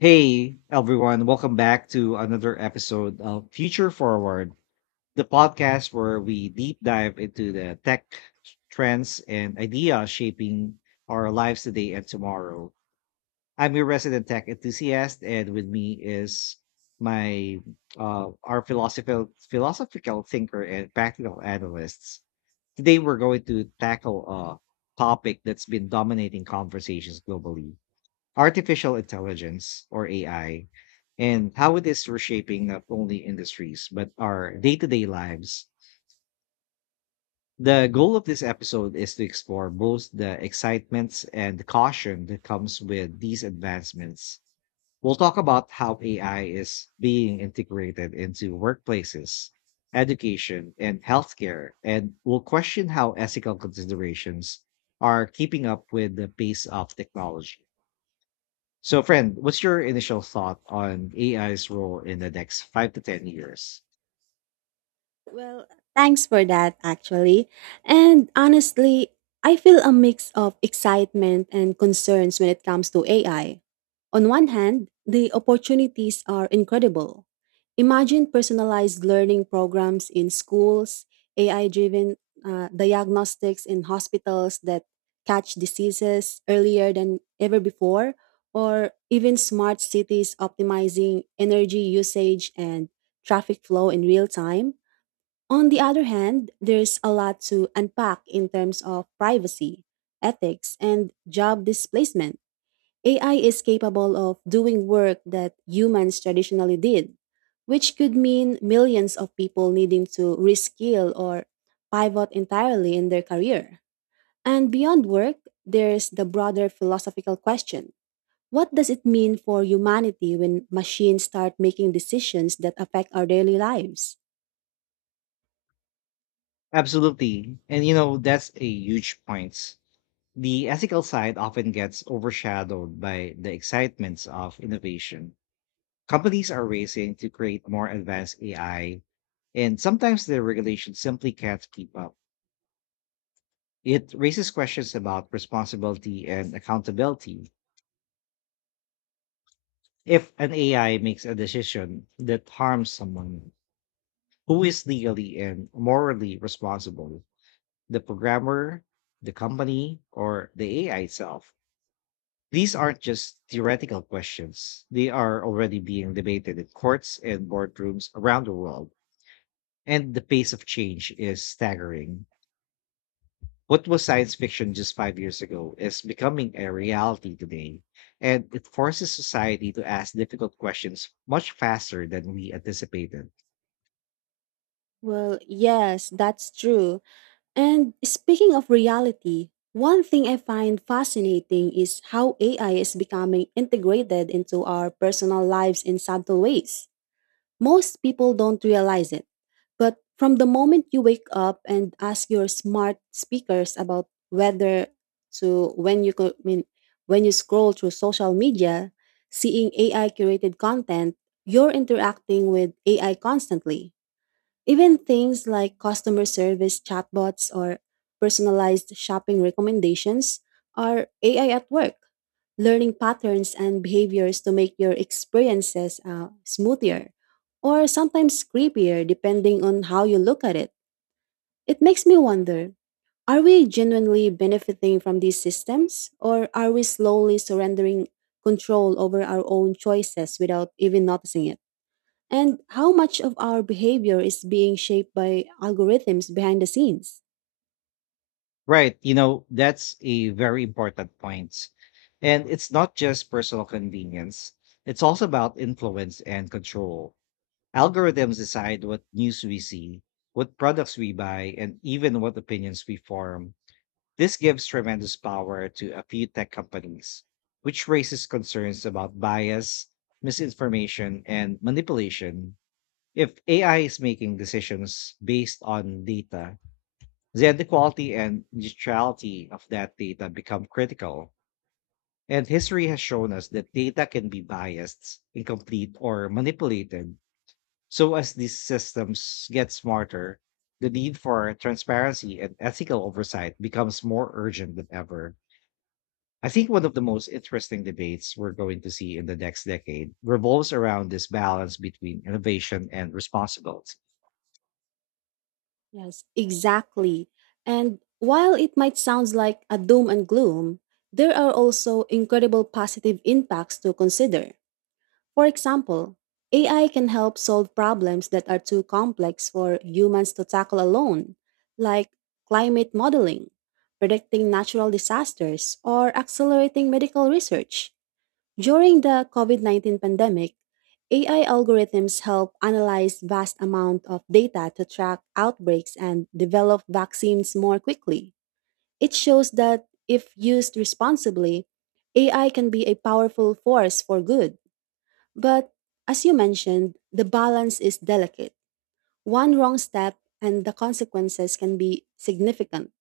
Hey everyone, welcome back to another episode of Future Forward, the podcast where we deep dive into the tech trends and ideas shaping our lives today and tomorrow. I'm your resident tech enthusiast, and with me is my our philosophical thinker and practical analysts. Today we're going to tackle a topic that's been dominating conversations globally: artificial intelligence, or AI, and how it is reshaping not only industries but our day to day lives. The goal of this episode is to explore both the excitements and the caution that comes with these advancements. We'll talk about how AI is being integrated into workplaces, education, and healthcare, and we'll question how ethical considerations are keeping up with the pace of technology. So, friend, what's your initial thought on AI's role in the next 5 to 10 years? Well, thanks for that, actually. And honestly, I feel a mix of excitement and concerns when it comes to AI. On one hand, the opportunities are incredible. Imagine personalized learning programs in schools, AI driven diagnostics in hospitals that catch diseases earlier than ever before, or even smart cities optimizing energy usage and traffic flow in real time. On the other hand, there's a lot to unpack in terms of privacy, ethics, and job displacement. AI is capable of doing work that humans traditionally did, which could mean millions of people needing to reskill or pivot entirely in their career. And beyond work, there's the broader philosophical question. What does it mean for humanity when machines start making decisions that affect our daily lives? Absolutely. And, you know, that's a huge point. The ethical side often gets overshadowed by the excitements of innovation. Companies are racing to create more advanced AI, and sometimes the regulations simply can't keep up. It raises questions about responsibility and accountability. If an AI makes a decision that harms someone, who is legally and morally responsible? The programmer, the company, or the AI itself? These aren't just theoretical questions. They are already being debated in courts and boardrooms around the world, and the pace of change is staggering. What was science fiction just 5 years ago is becoming a reality today, and it forces society to ask difficult questions much faster than we anticipated. Well, yes, that's true. And speaking of reality, one thing I find fascinating is how AI is becoming integrated into our personal lives in subtle ways. Most people don't realize it. But from the moment you wake up and ask your smart speakers about whether to when you co- I mean when you scroll through social media, seeing AI curated content, you're interacting with AI constantly. Even things like customer service chatbots or personalized shopping recommendations are AI at work, learning patterns and behaviors to make your experiences smoother or sometimes creepier depending on how you look at it. It makes me wonder, are we genuinely benefiting from these systems, or are we slowly surrendering control over our own choices without even noticing it? And how much of our behavior is being shaped by algorithms behind the scenes? Right. You know, that's a very important point. And it's not just personal convenience, it's also about influence and control. Algorithms decide what news we see, what products we buy, and even what opinions we form. This gives tremendous power to a few tech companies, which raises concerns about bias, misinformation, and manipulation. If AI is making decisions based on data, then the quality and neutrality of that data become critical. And history has shown us that data can be biased, incomplete, or manipulated. So as these systems get smarter, the need for transparency and ethical oversight becomes more urgent than ever. I think one of the most interesting debates we're going to see in the next decade revolves around this balance between innovation and responsibility. Yes, exactly. And while it might sound like a doom and gloom, there are also incredible positive impacts to consider. For example, AI can help solve problems that are too complex for humans to tackle alone, like climate modeling, predicting natural disasters, or accelerating medical research. During the COVID-19 pandemic, AI algorithms help analyze vast amount of data to track outbreaks and develop vaccines more quickly. It shows that if used responsibly, AI can be a powerful force for good. But as you mentioned, the balance is delicate. One wrong step and the consequences can be significant.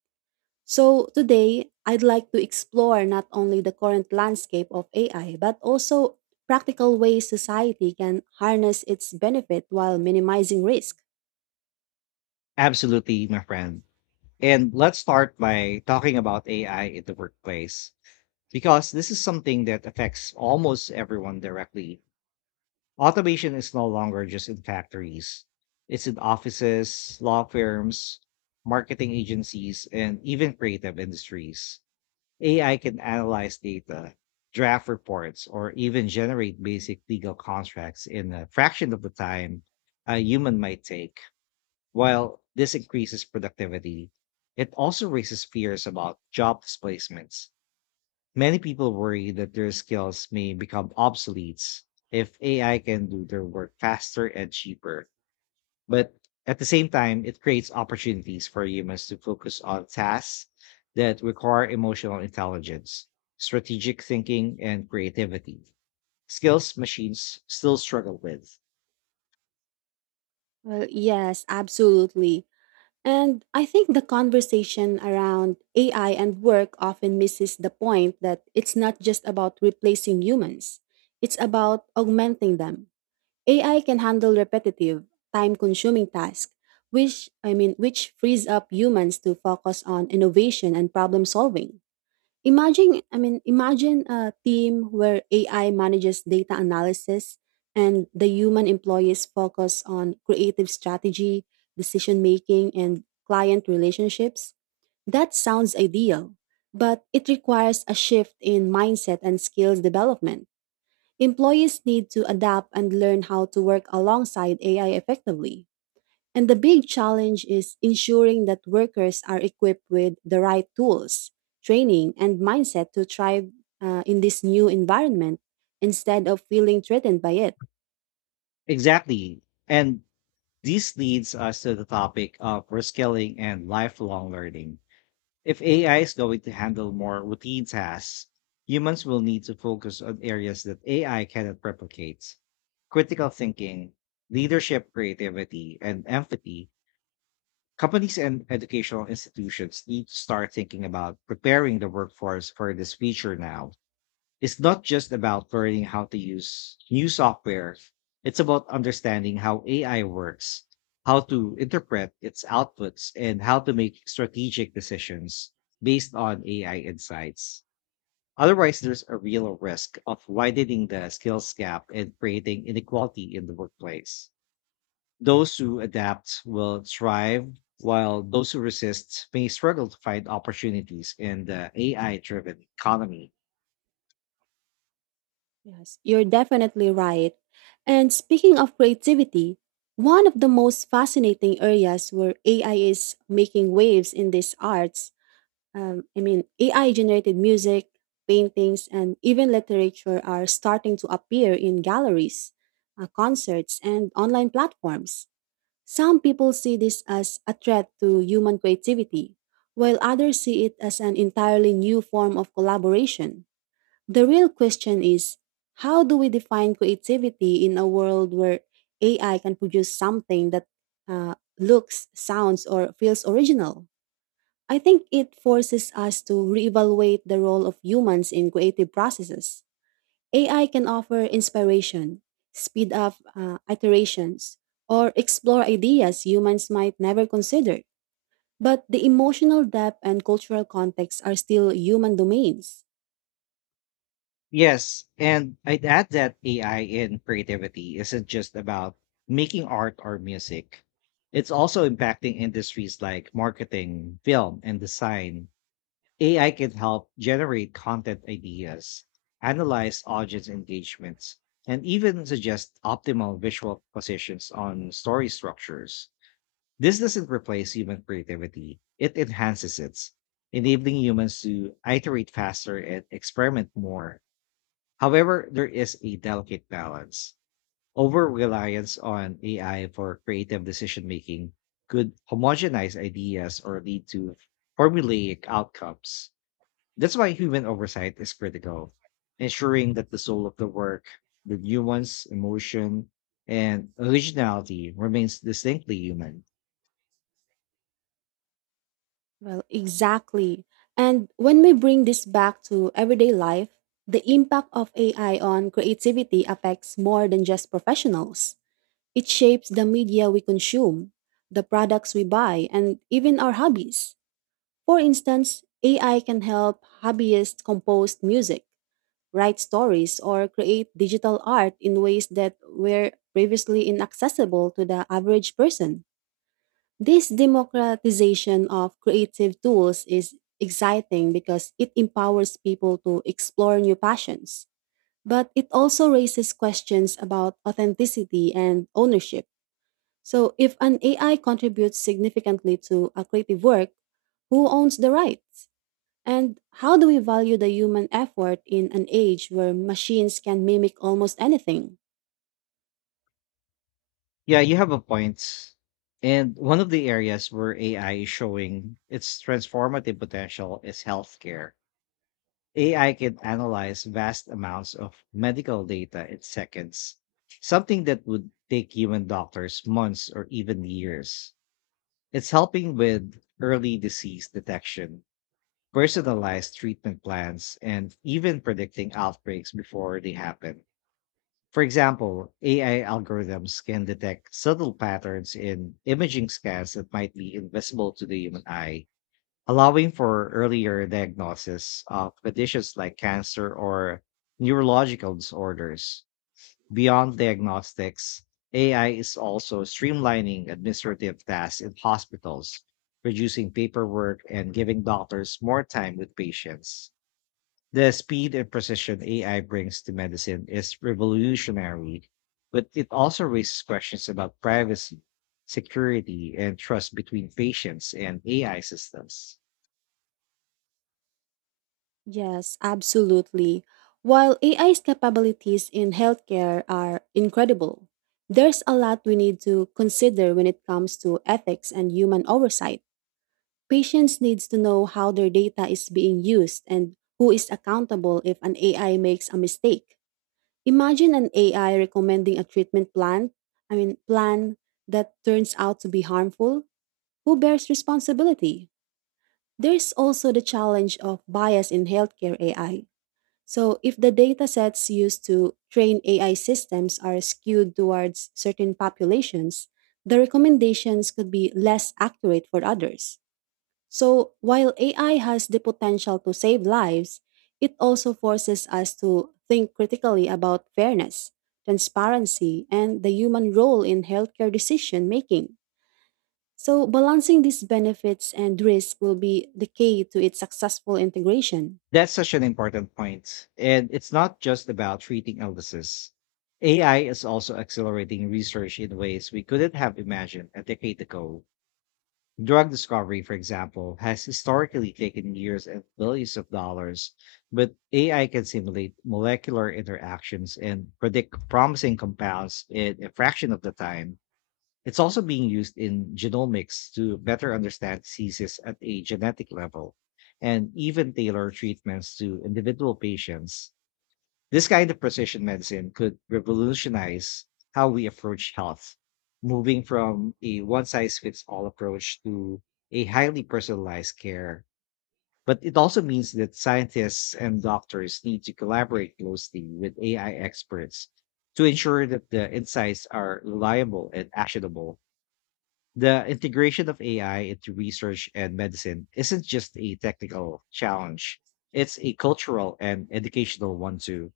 So, today, I'd like to explore not only the current landscape of AI, but also practical ways society can harness its benefit while minimizing risk. Absolutely, my friend. And let's start by talking about AI in the workplace, because this is something that affects almost everyone directly. Automation is no longer just in factories, it's in offices, law firms, marketing agencies, and even creative industries. AI can analyze data, draft reports, or even generate basic legal contracts in a fraction of the time a human might take. While this increases productivity, it also raises fears about job displacements. Many people worry that their skills may become obsolete if AI can do their work faster and cheaper. But at the same time, it creates opportunities for humans to focus on tasks that require emotional intelligence, strategic thinking, and creativity. Skills machines still struggle with. Well, yes, absolutely. And I think the conversation around AI and work often misses the point that it's not just about replacing humans, it's about augmenting them. AI can handle repetitive, time-consuming tasks, which frees up humans to focus on innovation and problem solving. Imagine a team where AI manages data analysis and the human employees focus on creative strategy, decision making, and client relationships. That sounds ideal, but it requires a shift in mindset and skills development. Employees need to adapt and learn how to work alongside AI effectively. And the big challenge is ensuring that workers are equipped with the right tools, training, and mindset to thrive in this new environment instead of feeling threatened by it. Exactly. And this leads us to the topic of reskilling and lifelong learning. If AI is going to handle more routine tasks, humans will need to focus on areas that AI cannot replicate. Critical thinking, leadership, creativity, and empathy. Companies and educational institutions need to start thinking about preparing the workforce for this future now. It's not just about learning how to use new software, it's about understanding how AI works, how to interpret its outputs, and how to make strategic decisions based on AI insights. Otherwise, there's a real risk of widening the skills gap and creating inequality in the workplace. Those who adapt will thrive, while those who resist may struggle to find opportunities in the AI driven economy. Yes, you're definitely right. And speaking of creativity, one of the most fascinating areas where AI is making waves in these arts AI generated music, paintings, and even literature are starting to appear in galleries, concerts, and online platforms. Some people see this as a threat to human creativity, while others see it as an entirely new form of collaboration. The real question is, how do we define creativity in a world where AI can produce something that looks, sounds, or feels original? I think it forces us to reevaluate the role of humans in creative processes. AI can offer inspiration, speed up iterations, or explore ideas humans might never consider. But the emotional depth and cultural context are still human domains. Yes, and I'd add that AI in creativity isn't just about making art or music. It's also impacting industries like marketing, film, and design. AI can help generate content ideas, analyze audience engagements, and even suggest optimal visual positions on story structures. This doesn't replace human creativity, it enhances it, enabling humans to iterate faster and experiment more. However, there is a delicate balance. Over reliance on AI for creative decision making could homogenize ideas or lead to formulaic outcomes. That's why human oversight is critical, ensuring that the soul of the work, the nuance, emotion, and originality remains distinctly human. Well, exactly. And when we bring this back to everyday life, the impact of AI on creativity affects more than just professionals. It shapes the media we consume, the products we buy, and even our hobbies. For instance, AI can help hobbyists compose music, write stories, or create digital art in ways that were previously inaccessible to the average person. This democratization of creative tools is exciting because it empowers people to explore new passions, but it also raises questions about authenticity and ownership. So, if an AI contributes significantly to a creative work, who owns the rights? And how do we value the human effort in an age where machines can mimic almost anything? Yeah, you have a point. And one of the areas where AI is showing its transformative potential is healthcare. AI can analyze vast amounts of medical data in seconds, something that would take human doctors months or even years. It's helping with early disease detection, personalized treatment plans, and even predicting outbreaks before they happen. For example, AI algorithms can detect subtle patterns in imaging scans that might be invisible to the human eye, allowing for earlier diagnosis of conditions like cancer or neurological disorders. Beyond diagnostics, AI is also streamlining administrative tasks in hospitals, reducing paperwork and giving doctors more time with patients. The speed and precision AI brings to medicine is revolutionary, but it also raises questions about privacy, security, and trust between patients and AI systems. Yes, absolutely. While AI's capabilities in healthcare are incredible, there's a lot we need to consider when it comes to ethics and human oversight. Patients needs to know how their data is being used and who is accountable if an AI makes a mistake. Imagine an AI recommending a treatment plan that turns out to be harmful. Who bears responsibility? There's also the challenge of bias in healthcare AI. So, if the data sets used to train AI systems are skewed towards certain populations, the recommendations could be less accurate for others. So, while AI has the potential to save lives, it also forces us to think critically about fairness, transparency, and the human role in healthcare decision making. So, balancing these benefits and risks will be the key to its successful integration. That's such an important point. And it's not just about treating illnesses. AI is also accelerating research in ways we couldn't have imagined a decade ago. Drug discovery, for example, has historically taken years and billions of dollars, but AI can simulate molecular interactions and predict promising compounds in a fraction of the time. It's also being used in genomics to better understand diseases at a genetic level and even tailor treatments to individual patients. This kind of precision medicine could revolutionize how we approach health, moving from a one size fits all approach to a highly personalized care. But it also means that scientists and doctors need to collaborate closely with AI experts to ensure that the insights are reliable and actionable. The integration of AI into research and medicine isn't just a technical challenge, it's a cultural and educational one too.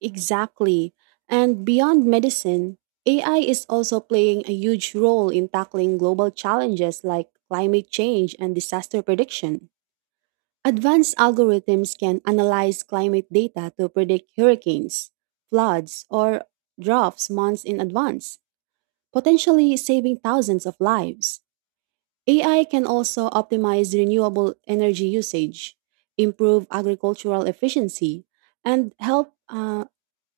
Exactly. And beyond medicine, AI is also playing a huge role in tackling global challenges like climate change and disaster prediction. Advanced algorithms can analyze climate data to predict hurricanes, floods, or droughts months in advance, potentially saving thousands of lives. AI can also optimize renewable energy usage, improve agricultural efficiency, and help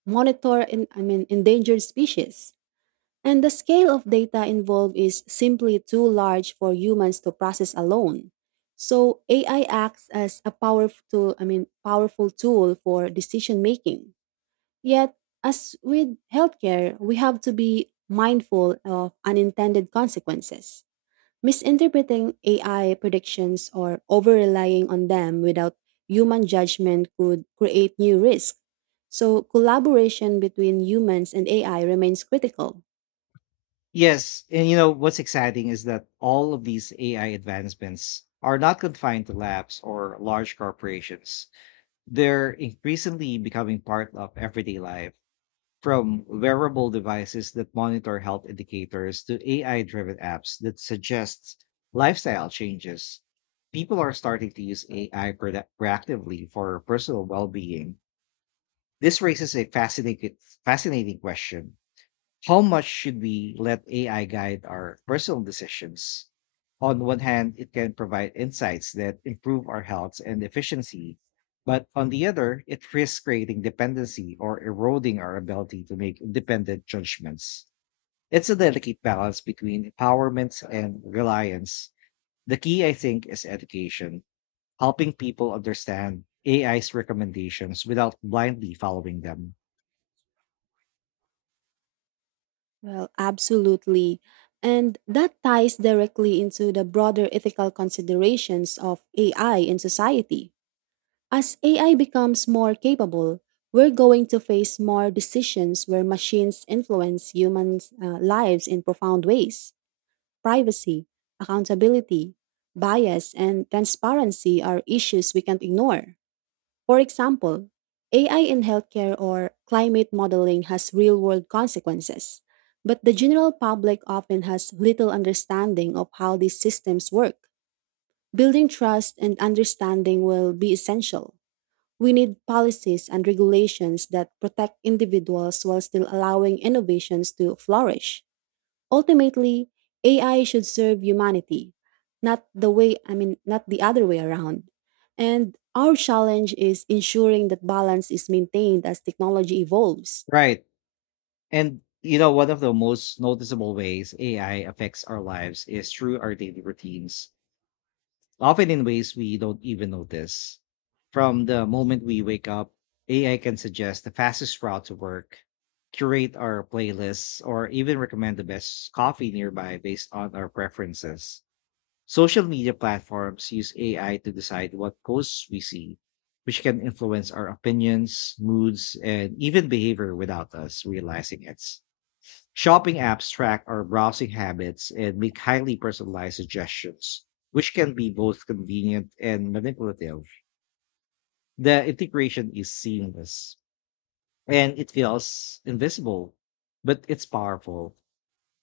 monitor endangered species. And the scale of data involved is simply too large for humans to process alone. So AI acts as a powerful tool for decision making. Yet, as with healthcare, we have to be mindful of unintended consequences. Misinterpreting AI predictions or over relying on them without human judgment could create new risk. So collaboration between humans and AI remains critical. Yes, and you know what's exciting is that all of these AI advancements are not confined to labs or large corporations. They're increasingly becoming part of everyday life. From wearable devices that monitor health indicators to AI driven apps that suggest lifestyle changes, people are starting to use AI proactively for personal well being. This raises a fascinating question: how much should we let AI guide our personal decisions? On one hand, it can provide insights that improve our health and efficiency, but on the other, it risks creating dependency or eroding our ability to make independent judgments. It's a delicate balance between empowerment and reliance. The key, I think, is education, helping people understand AI's recommendations without blindly following them. Well, absolutely. And that ties directly into the broader ethical considerations of AI in society. As AI becomes more capable, we're going to face more decisions where machines influence humans' lives in profound ways. Privacy, accountability, bias, and transparency are issues we can't ignore. For example, AI in healthcare or climate modeling has real world consequences, but the general public often has little understanding of how these systems work. Building trust and understanding will be essential. We need policies and regulations that protect individuals while still allowing innovations to flourish. Ultimately, AI should serve humanity, not the way, I mean, not the other way around. And our challenge is ensuring that balance is maintained as technology evolves. Right. And you know, one of the most noticeable ways AI affects our lives is through our daily routines, often in ways we don't even notice. From the moment we wake up, AI can suggest the fastest route to work, curate our playlists, or even recommend the best coffee nearby based on our preferences. Social media platforms use AI to decide what posts we see, which can influence our opinions, moods, and even behavior without us realizing it. Shopping apps track our browsing habits and make highly personalized suggestions, which can be both convenient and manipulative. The integration is seamless and it feels invisible, but it's powerful.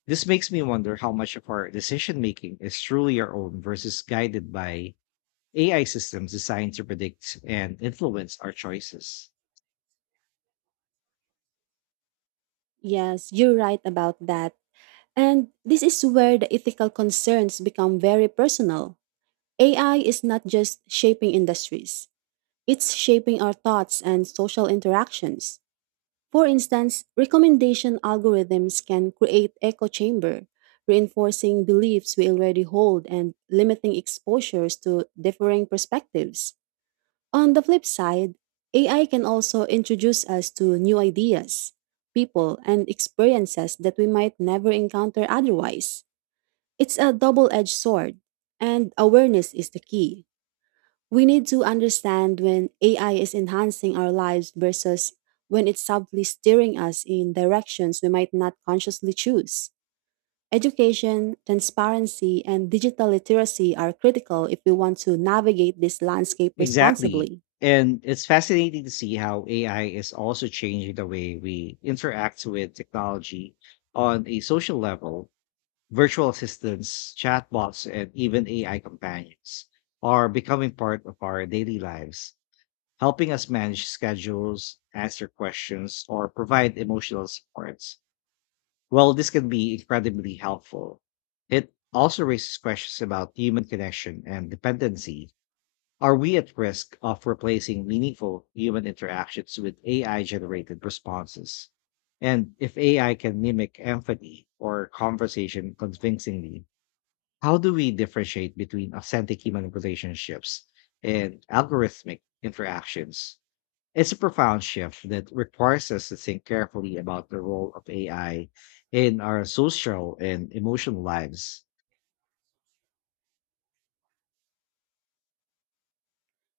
This makes me wonder how much of our decision making is truly our own versus guided by AI systems designed to predict and influence our choices. Yes, you're right about that. And this is where the ethical concerns become very personal. AI is not just shaping industries, it's shaping our thoughts and social interactions. For instance, recommendation algorithms can create echo chamber, reinforcing beliefs we already hold and limiting exposures to differing perspectives. On the flip side, AI can also introduce us to new ideas, people, and experiences that we might never encounter otherwise. It's a double edged sword, and awareness is the key. We need to understand when AI is enhancing our lives versus when it's subtly steering us in directions we might not consciously choose. Education, transparency, and digital literacy are critical if we want to navigate this landscape Exactly. responsibly. And it's fascinating to see how AI is also changing the way we interact with technology on a social level. Virtual assistants, chatbots, and even AI companions are becoming part of our daily lives, helping us manage schedules, answer questions, or provide emotional support. While this can be incredibly helpful, it also raises questions about human connection and dependency. Are we at risk of replacing meaningful human interactions with AI generated responses? And if AI can mimic empathy or conversation convincingly, how do we differentiate between authentic human relationships and algorithmic interactions? It's a profound shift that requires us to think carefully about the role of AI in our social and emotional lives.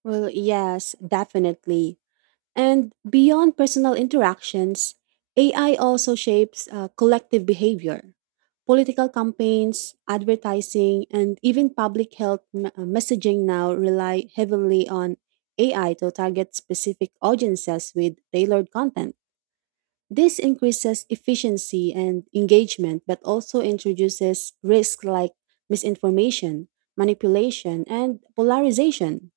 Well, yes, definitely. And beyond personal interactions, AI also shapes collective behavior. Political campaigns, advertising, and even public health messaging now rely heavily on AI to target specific audiences with tailored content. This increases efficiency and engagement, but also introduces risks like misinformation, manipulation, and polarization.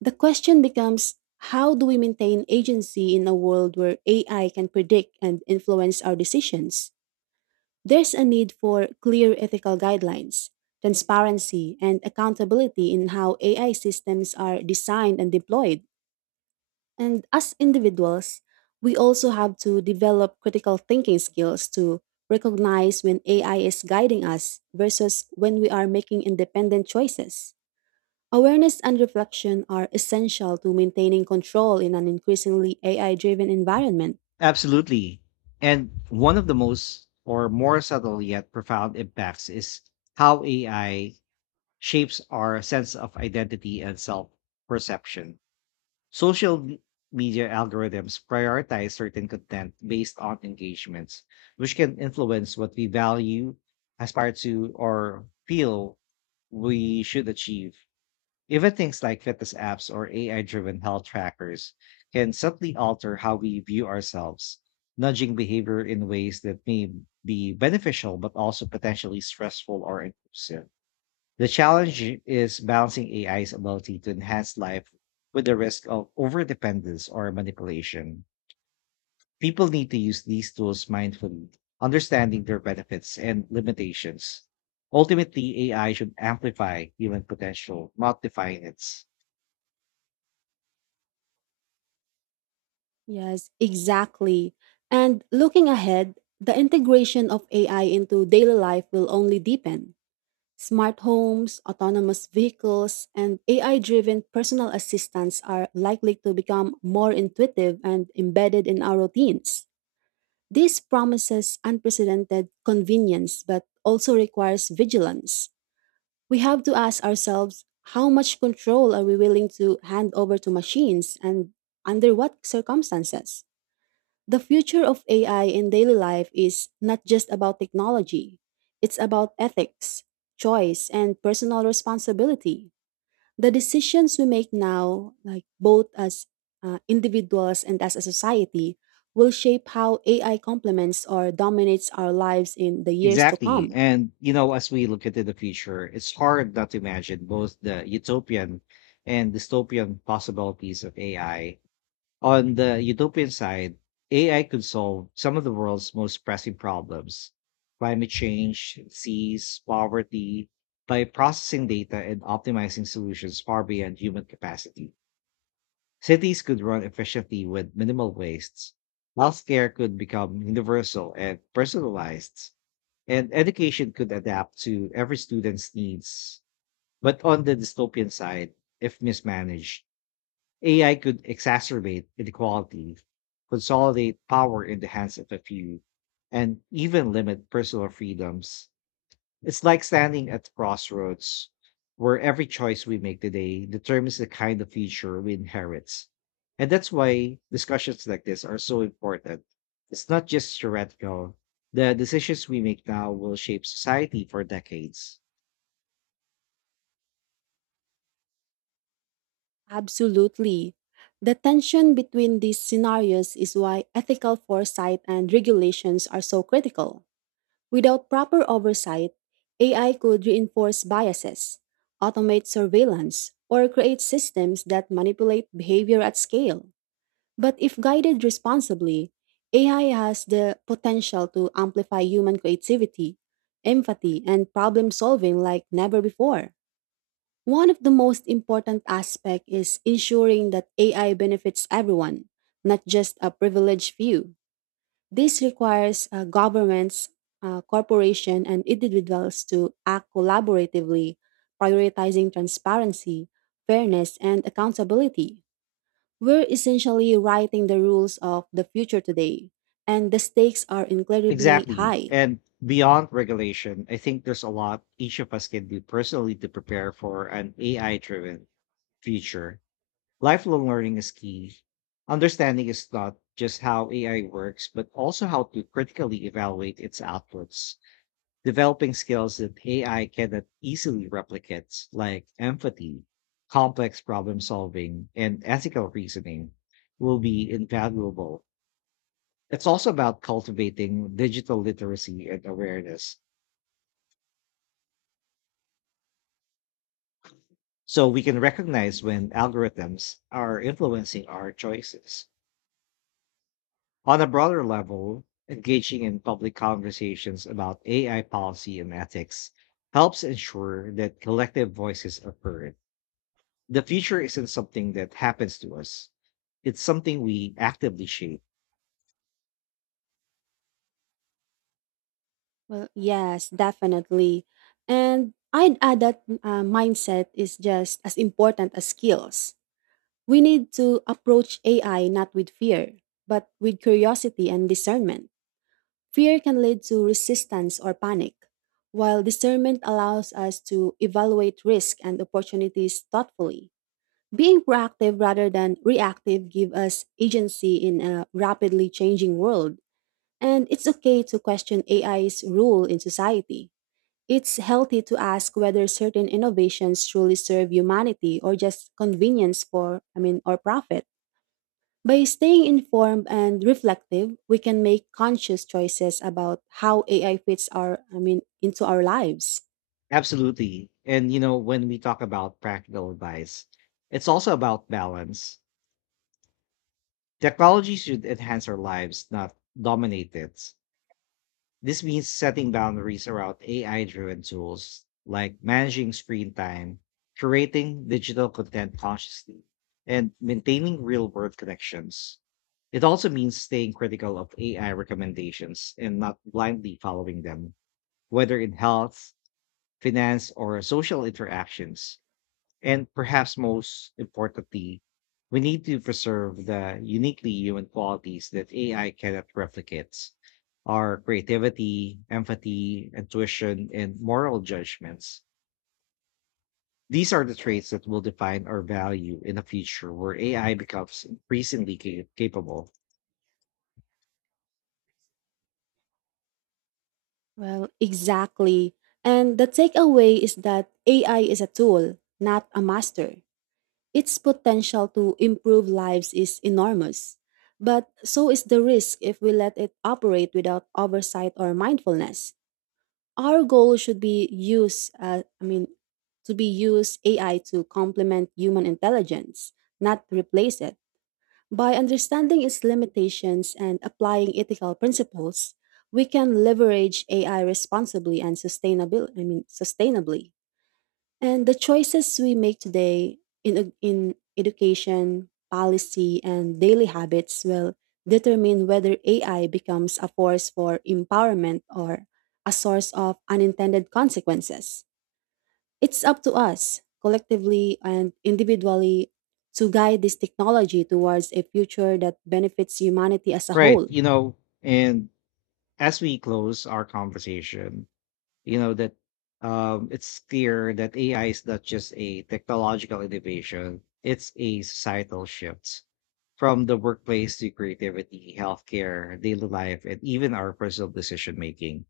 The question becomes, how do we maintain agency in a world where AI can predict and influence our decisions? There's a need for clear ethical guidelines, transparency, and accountability in how AI systems are designed and deployed. And as individuals, we also have to develop critical thinking skills to recognize when AI is guiding us versus when we are making independent choices. Awareness and reflection are essential to maintaining control in an increasingly AI driven environment. Absolutely. And one of the most or more subtle yet profound impacts is how AI shapes our sense of identity and self perception. Social me- media algorithms prioritize certain content based on engagements, which can influence what we value, aspire to, or feel we should achieve. Even things like fitness apps or AI driven health trackers can subtly alter how we view ourselves, nudging behavior in ways that may be beneficial but also potentially stressful or intrusive. The challenge is balancing AI's ability to enhance life with the risk of overdependence or manipulation. People need to use these tools mindfully, understanding their benefits and limitations. Ultimately, AI should amplify human potential, not define it. Yes, exactly. And looking ahead, the integration of AI into daily life will only deepen. Smart homes, autonomous vehicles, and AI driven personal assistants are likely to become more intuitive and embedded in our routines. This promises unprecedented convenience but also requires vigilance. We have to ask ourselves, how much control are we willing to hand over to machines, and under what circumstances? The future of AI in daily life is not just about technology, it's about ethics, choice, and personal responsibility. The decisions we make now, like both as individuals and as a society, will shape how AI complements or dominates our lives in the years to Exactly. come. And, you know, as we look into the future, it's hard not to imagine both the utopian and dystopian possibilities of AI. On the utopian side, AI could solve some of the world's most pressing problems: climate change, disease, poverty, by processing data and optimizing solutions far beyond human capacity. Cities could run efficiently with minimal wastes. Healthcare could become universal and personalized, and education could adapt to every student's needs. But on the dystopian side, if mismanaged, AI could exacerbate inequality, consolidate power in the hands of a few, and even limit personal freedoms. It's like standing at crossroads where every choice we make today determines the kind of future we inherit. And that's why discussions like this are so important. It's not just theoretical. The decisions we make now will shape society for decades. Absolutely. The tension between these scenarios is why ethical foresight and regulations are so critical. Without proper oversight, AI could reinforce biases, automate surveillance, or create systems that manipulate behavior at scale. But if guided responsibly, AI has the potential to amplify human creativity, empathy, and problem solving like never before. One of the most important aspects is ensuring that AI benefits everyone, not just a privileged few. This requires governments, corporations, and individuals to act collaboratively, prioritizing transparency, fairness, and accountability. We're essentially writing the rules of the future today, and the stakes are incredibly Exactly. high. And beyond regulation, I think there's a lot each of us can do personally to prepare for an AI driven future. Lifelong learning is key. Understanding is not just how AI works, but also how to critically evaluate its outputs, developing skills that AI cannot easily replicate, like empathy, complex problem solving, and ethical reasoning, will be invaluable. It's also about cultivating digital literacy and awareness so we can recognize when algorithms are influencing our choices. On a broader level, engaging in public conversations about AI policy and ethics helps ensure that collective voices are heard. The future isn't something that happens to us, it's something we actively shape. Well, yes, definitely. And I'd add that mindset is just as important as skills. We need to approach AI not with fear, but with curiosity and discernment. Fear can lead to resistance or panic, while discernment allows us to evaluate risk and opportunities thoughtfully. Being proactive rather than reactive gives us agency in a rapidly changing world, and it's okay to question AI's rule in society. It's healthy to ask whether certain innovations truly serve humanity or just convenience or profit. By staying informed and reflective, we can make conscious choices about how AI fits into our lives. Absolutely. And, you know, when we talk about practical advice, it's also about balance. Technology should enhance our lives, not dominate it. This means setting boundaries around AI driven tools like managing screen time, curating digital content consciously, and maintaining real world connections. It also means staying critical of AI recommendations and not blindly following them, whether in health, finance, or social interactions. And perhaps most importantly, we need to preserve the uniquely human qualities that AI cannot replicate: our creativity, empathy, intuition, and moral judgments. These are the traits that will define our value in a future where AI becomes increasingly capable. Well, exactly. And the takeaway is that AI is a tool, not a master. Its potential to improve lives is enormous, but so is the risk if we let it operate without oversight or mindfulness. Our goal should be use I mean to be use AI to complement human intelligence, not replace it. By understanding its limitations and applying ethical principles, we can leverage AI responsibly and sustainably I mean sustainably And the choices we make today in, ed- in education, policy, and daily habits will determine whether AI becomes a force for empowerment or a source of unintended consequences. It's up to us, collectively and individually, to guide this technology towards a future that benefits humanity as a Right. whole. You know, and as we close our conversation, you know that it's clear that AI is not just a technological innovation; it's a societal shift. From the workplace to creativity, healthcare, daily life, and even our personal decision making,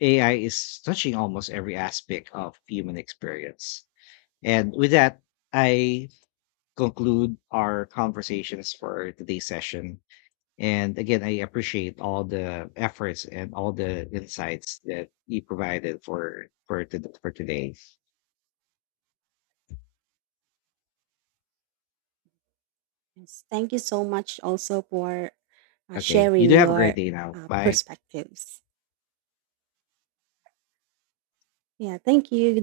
AI is touching almost every aspect of human experience. And with that, I conclude our conversations for today's session. And again, I appreciate all the efforts and all the insights that you provided for today. Yes, thank you so much also for Okay, you sharing do have a great your day now. Bye. perspectives. Yeah, thank you.